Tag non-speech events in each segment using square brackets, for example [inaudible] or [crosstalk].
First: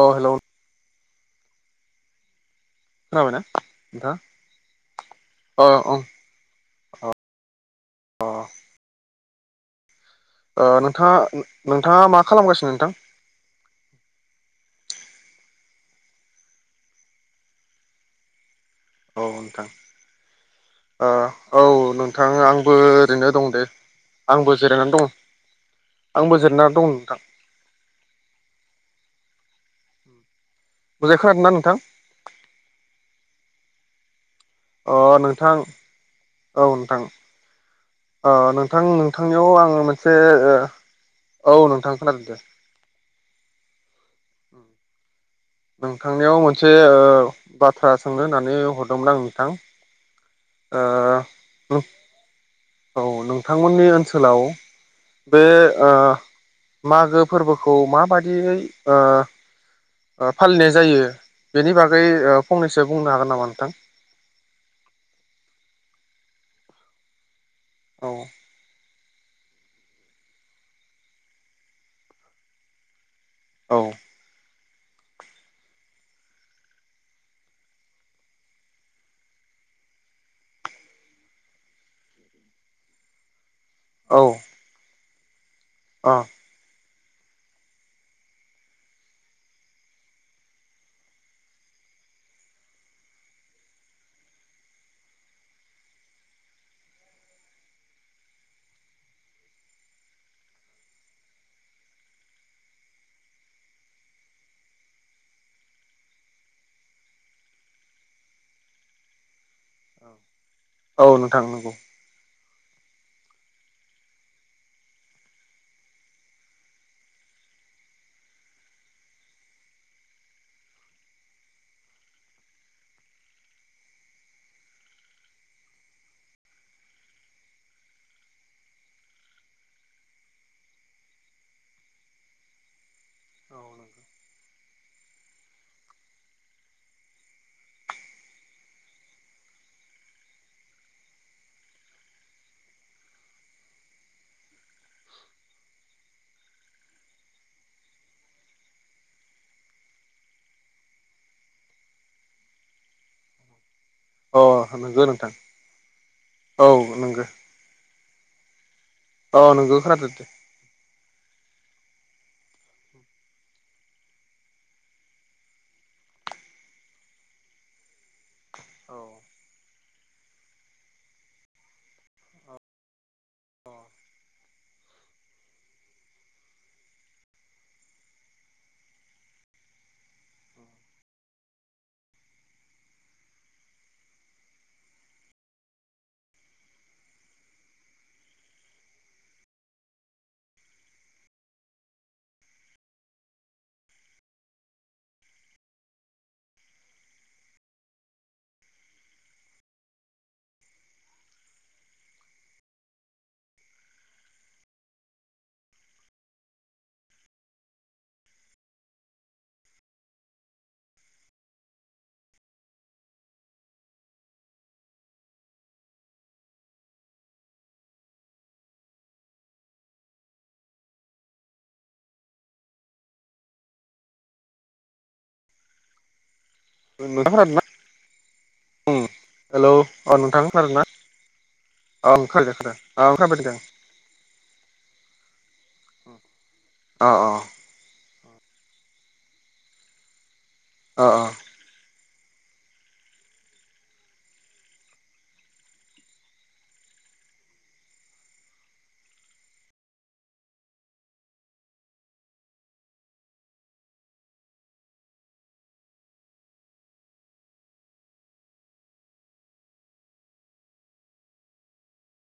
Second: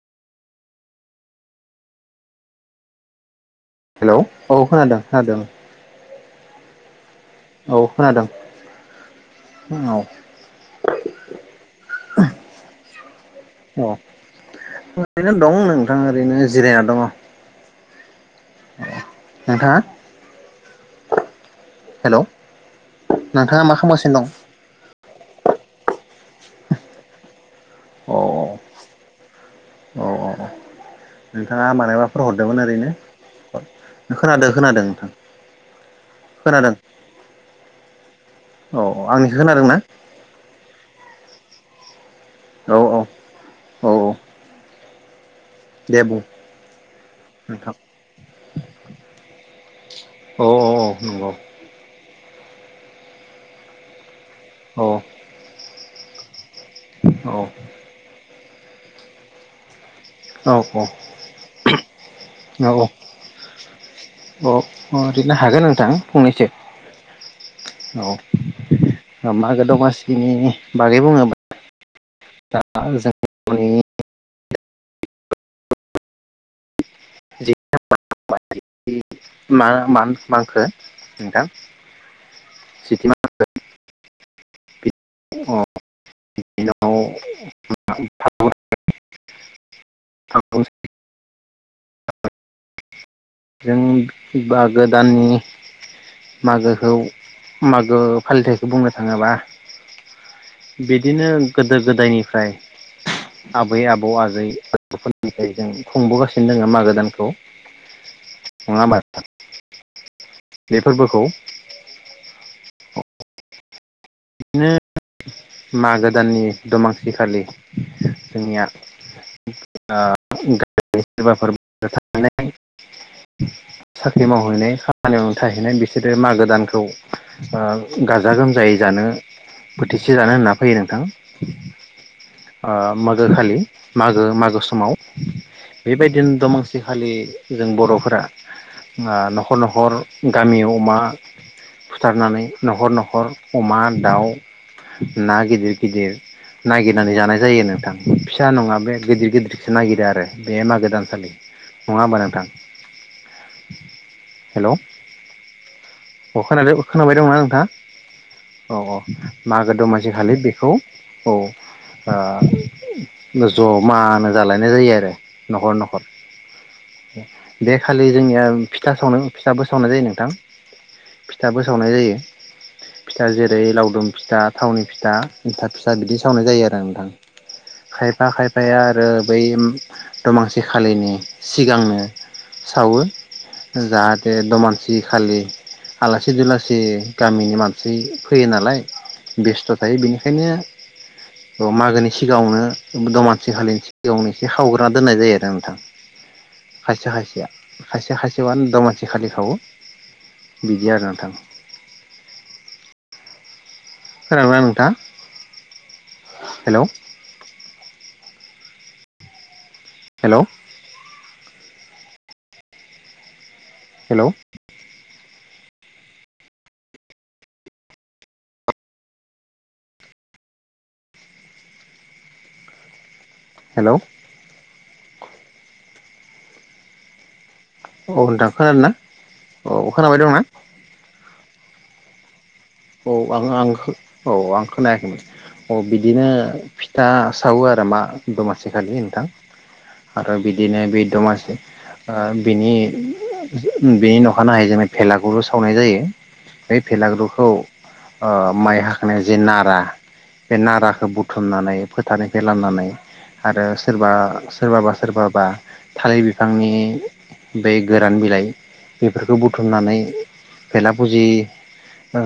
औ हेलौ। खोनाबायना? नोंथां हेलौ औ खोनादों खोनादों। अ ओं अ। औ खोनादों। फुंङाव ओ नोंथाङा नोंथाङा मा खालामगासिनो नोंथां। अ ओरैनो दं नोंथां ओरैनो जिरायना दङ। औ नोंथां नोंथाङा ओ औ हेलौ नोंथां आंबो ओरैनो दं नोंथाङा दे मा खालामगासिनो दं आंबो जिरायनानै दङ आंबो जेराना दं नोंथां औ मोजाङै खोनादोंना नोंथांङा नोंथां माइबाफोर हरदोंमोन ओरैनो खोनादों खोनादों अ नोंथां औ खोनादों नोंथां। ओ औ नोंथां आंनिखौ नोंथांनियाव खोनादोंना आंङो मोनसे ओ औ नोंथां। खोनादों दे औ औ। औ दे बुं नोंथांनियाव मोनसे ओ नोंथां बाथ्रा सोंनो होननानै हरदोंमोन आं औ औ औ नंगौ नोंथां ओ‌ [unintelligible] औ नोंथांमोननि ओनसोल ओनसोलाव औ बे ओ मागो औ फोरबोखौ माबायदि [unintelligible] ओ ओ फालिनाय जायो बेनि बागै ओ औ फंनैसो बुंनो हागोन नामा नोंथां? औ ओरैनो हागोन नोंथां फंनैसो औ औ। मागो दमासिनि बागै बुङोब्ला दा जों औ [unintelligible] मा मा होनखो नोंथां जिथि [unintelligible] औ। अ [unintelligible] [unintelligible] जों मागो दाननि मागोखौ मागो फालिथायखौ बुंनो थांङोबा बिदिनो गोदो गोदायनिफ्राय आबै आबौ आजै [unintelligible] जों खुंबोगासिनो दङ मागो दानखौ नंङा होनबा नोंथां? बे औ फोरबोखौ। नोंथां नंगौ बिदिनो मागो दाननि दमासिखालि जोंनिया ओ [unintelligible] साख्रि मावहैनाय खामानि मावनो थाहैनाय बिसोरो मागो दानखौ गाजा गोमजायै जानो बोथिसे जानो होनना फैयो नोंथां मागो खालि मागो मागो स समाव बेबायदिनो दमासिखालि जों बर'फोरा ओ न'खर न'खर गामियाव अमा फुथारनानै न'खर न'खर अमा दाउ ना गिदिर गिदिर नागिरनानै जानाय जायो नोंथां फिसा नंङा बे गिदिर गिदिरसो नागिरो आरो बे मागो दानसालि नंङा होमबा नोंथां अ हेलौ नंगौ नोंथां अ औ खोनादो खोनाबाय नंगौ दंना नोंथाङा? औ औ अ मागो नंगौ खोनादो दमासि दे खालि बेखौ औ ओ जमानो जालायनाय जायो आरो नखर नखर बे खालि जोंनिया फिथा औ सावनो फिथाबो सावनाय जायो नोंथां फिथाबो सावनाय जायो फिथा जेरै लावदुम फिथा थावनि फिथा एन्थाब फिसा बिदि सावनाय जायो आरो नोंथां खायफा खायफाया आरो बै दमासि खालिनि सिगांनो सावो जाहाथे दमासि खालि आलासि दुलासि गामिनि मान सि फैयो नालाय बेस्थ थायो बेनिखायनो अ मागोनि सिगाङावनो दमानसि खालिनि सिगाङावनो एसे खावग्रोना दोननाय जायो आरो नोंथां खायसे खायसेया खायसे खायसेया दमानसि खालि सावो बिदि आरो नोंथां खोनादोना नोंथांङा हेलौ हेलौ हेलोव हेलोव उ औ नोंथां खोनादो ना हेलौ औ खोनाबाय दंना? ओं [unintelligible] औ आं आं खो औ आं खोनायाखैमोन औ बिदिनो फिथा अ अ सावो आरो मा दमासिखालि नोंथां बिदिनो बे अ अ दमासि ओ बेनि बेनि अखानायै जोनङो बेलागुरु सावनाय जायो बे बेलागुरुखौ ओ माइ हाखनाय जे नारा बे नाराखौ बुथुमनानै फोथारनिफ्राय लाबनानै आरो सोरबा सोरबाबा सोरबाबा थालिर बिफांनि बे गोरान बिलाइ बेफोरखौ बुथुमनानै भेला फुजि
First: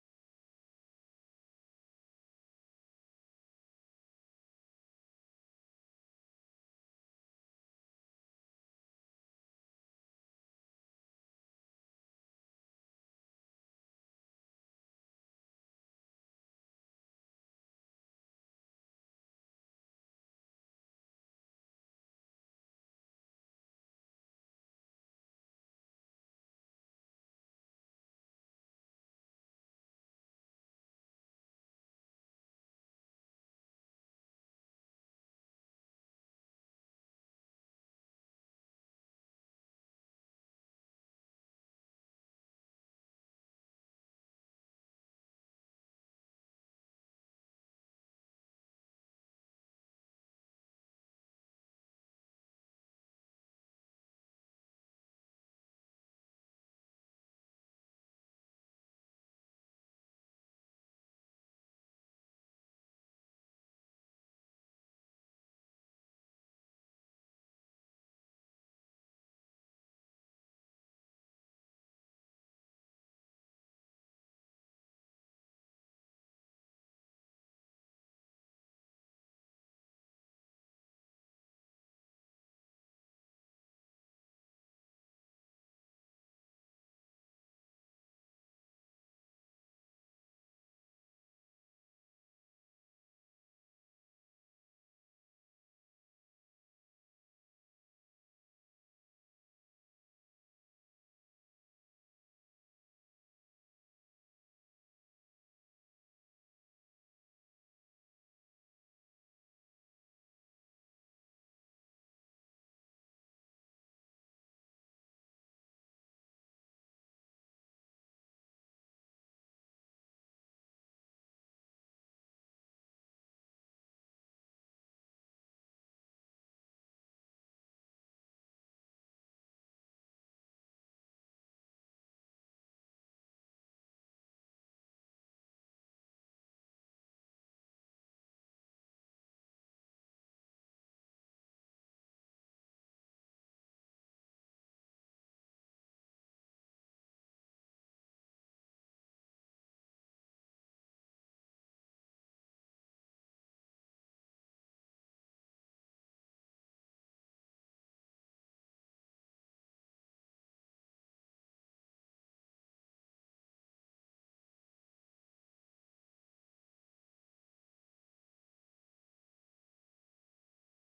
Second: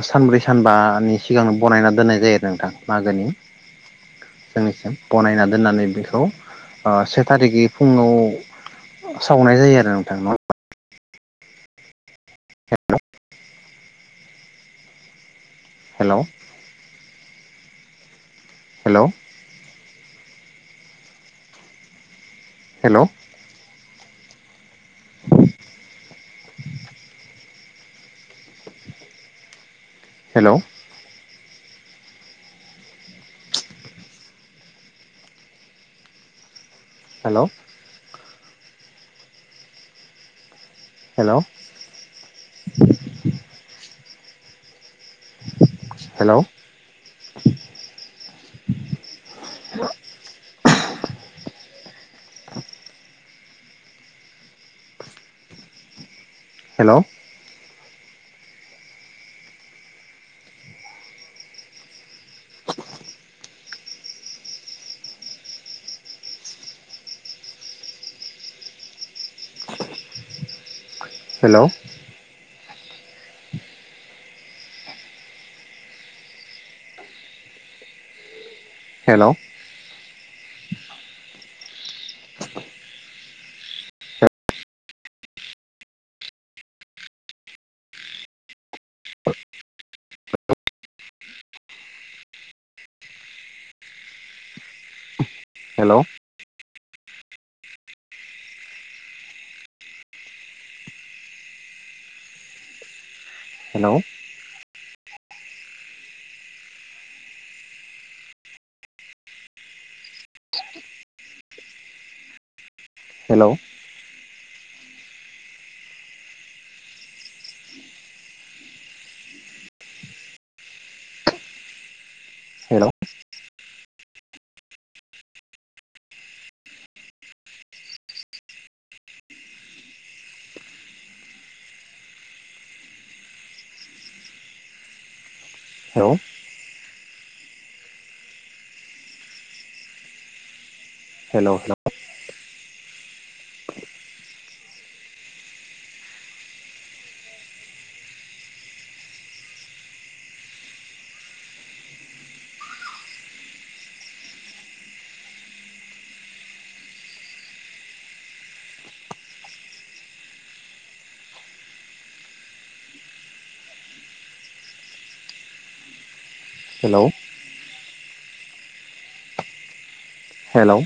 सानब्रै सानबानि सिगांनो बनायना दोननाय जायो आरो नोंथां मागोनि जोंनिसिम बनायना दोननानै बेखौ ओ से थारिखै फुङाव सावनाय जायो आरो नोंथां नङा [unintelligible] hello hello hello hello hello hello hello hello hello hello hello hello hello hello hello hello hello hello hello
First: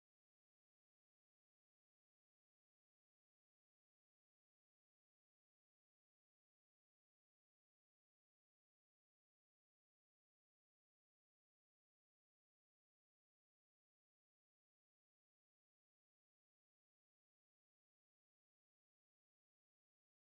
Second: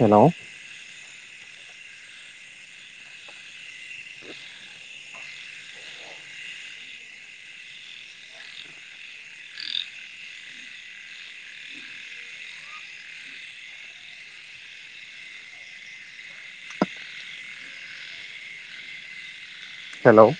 hello hello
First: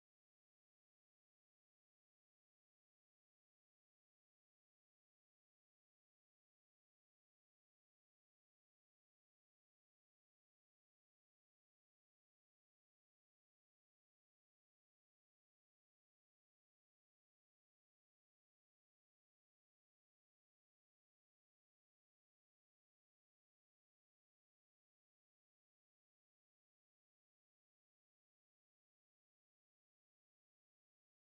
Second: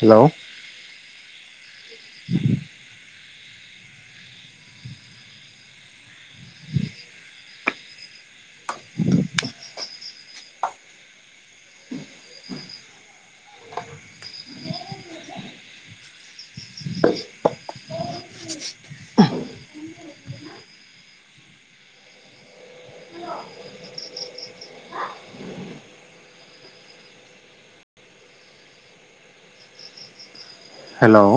hello हेल'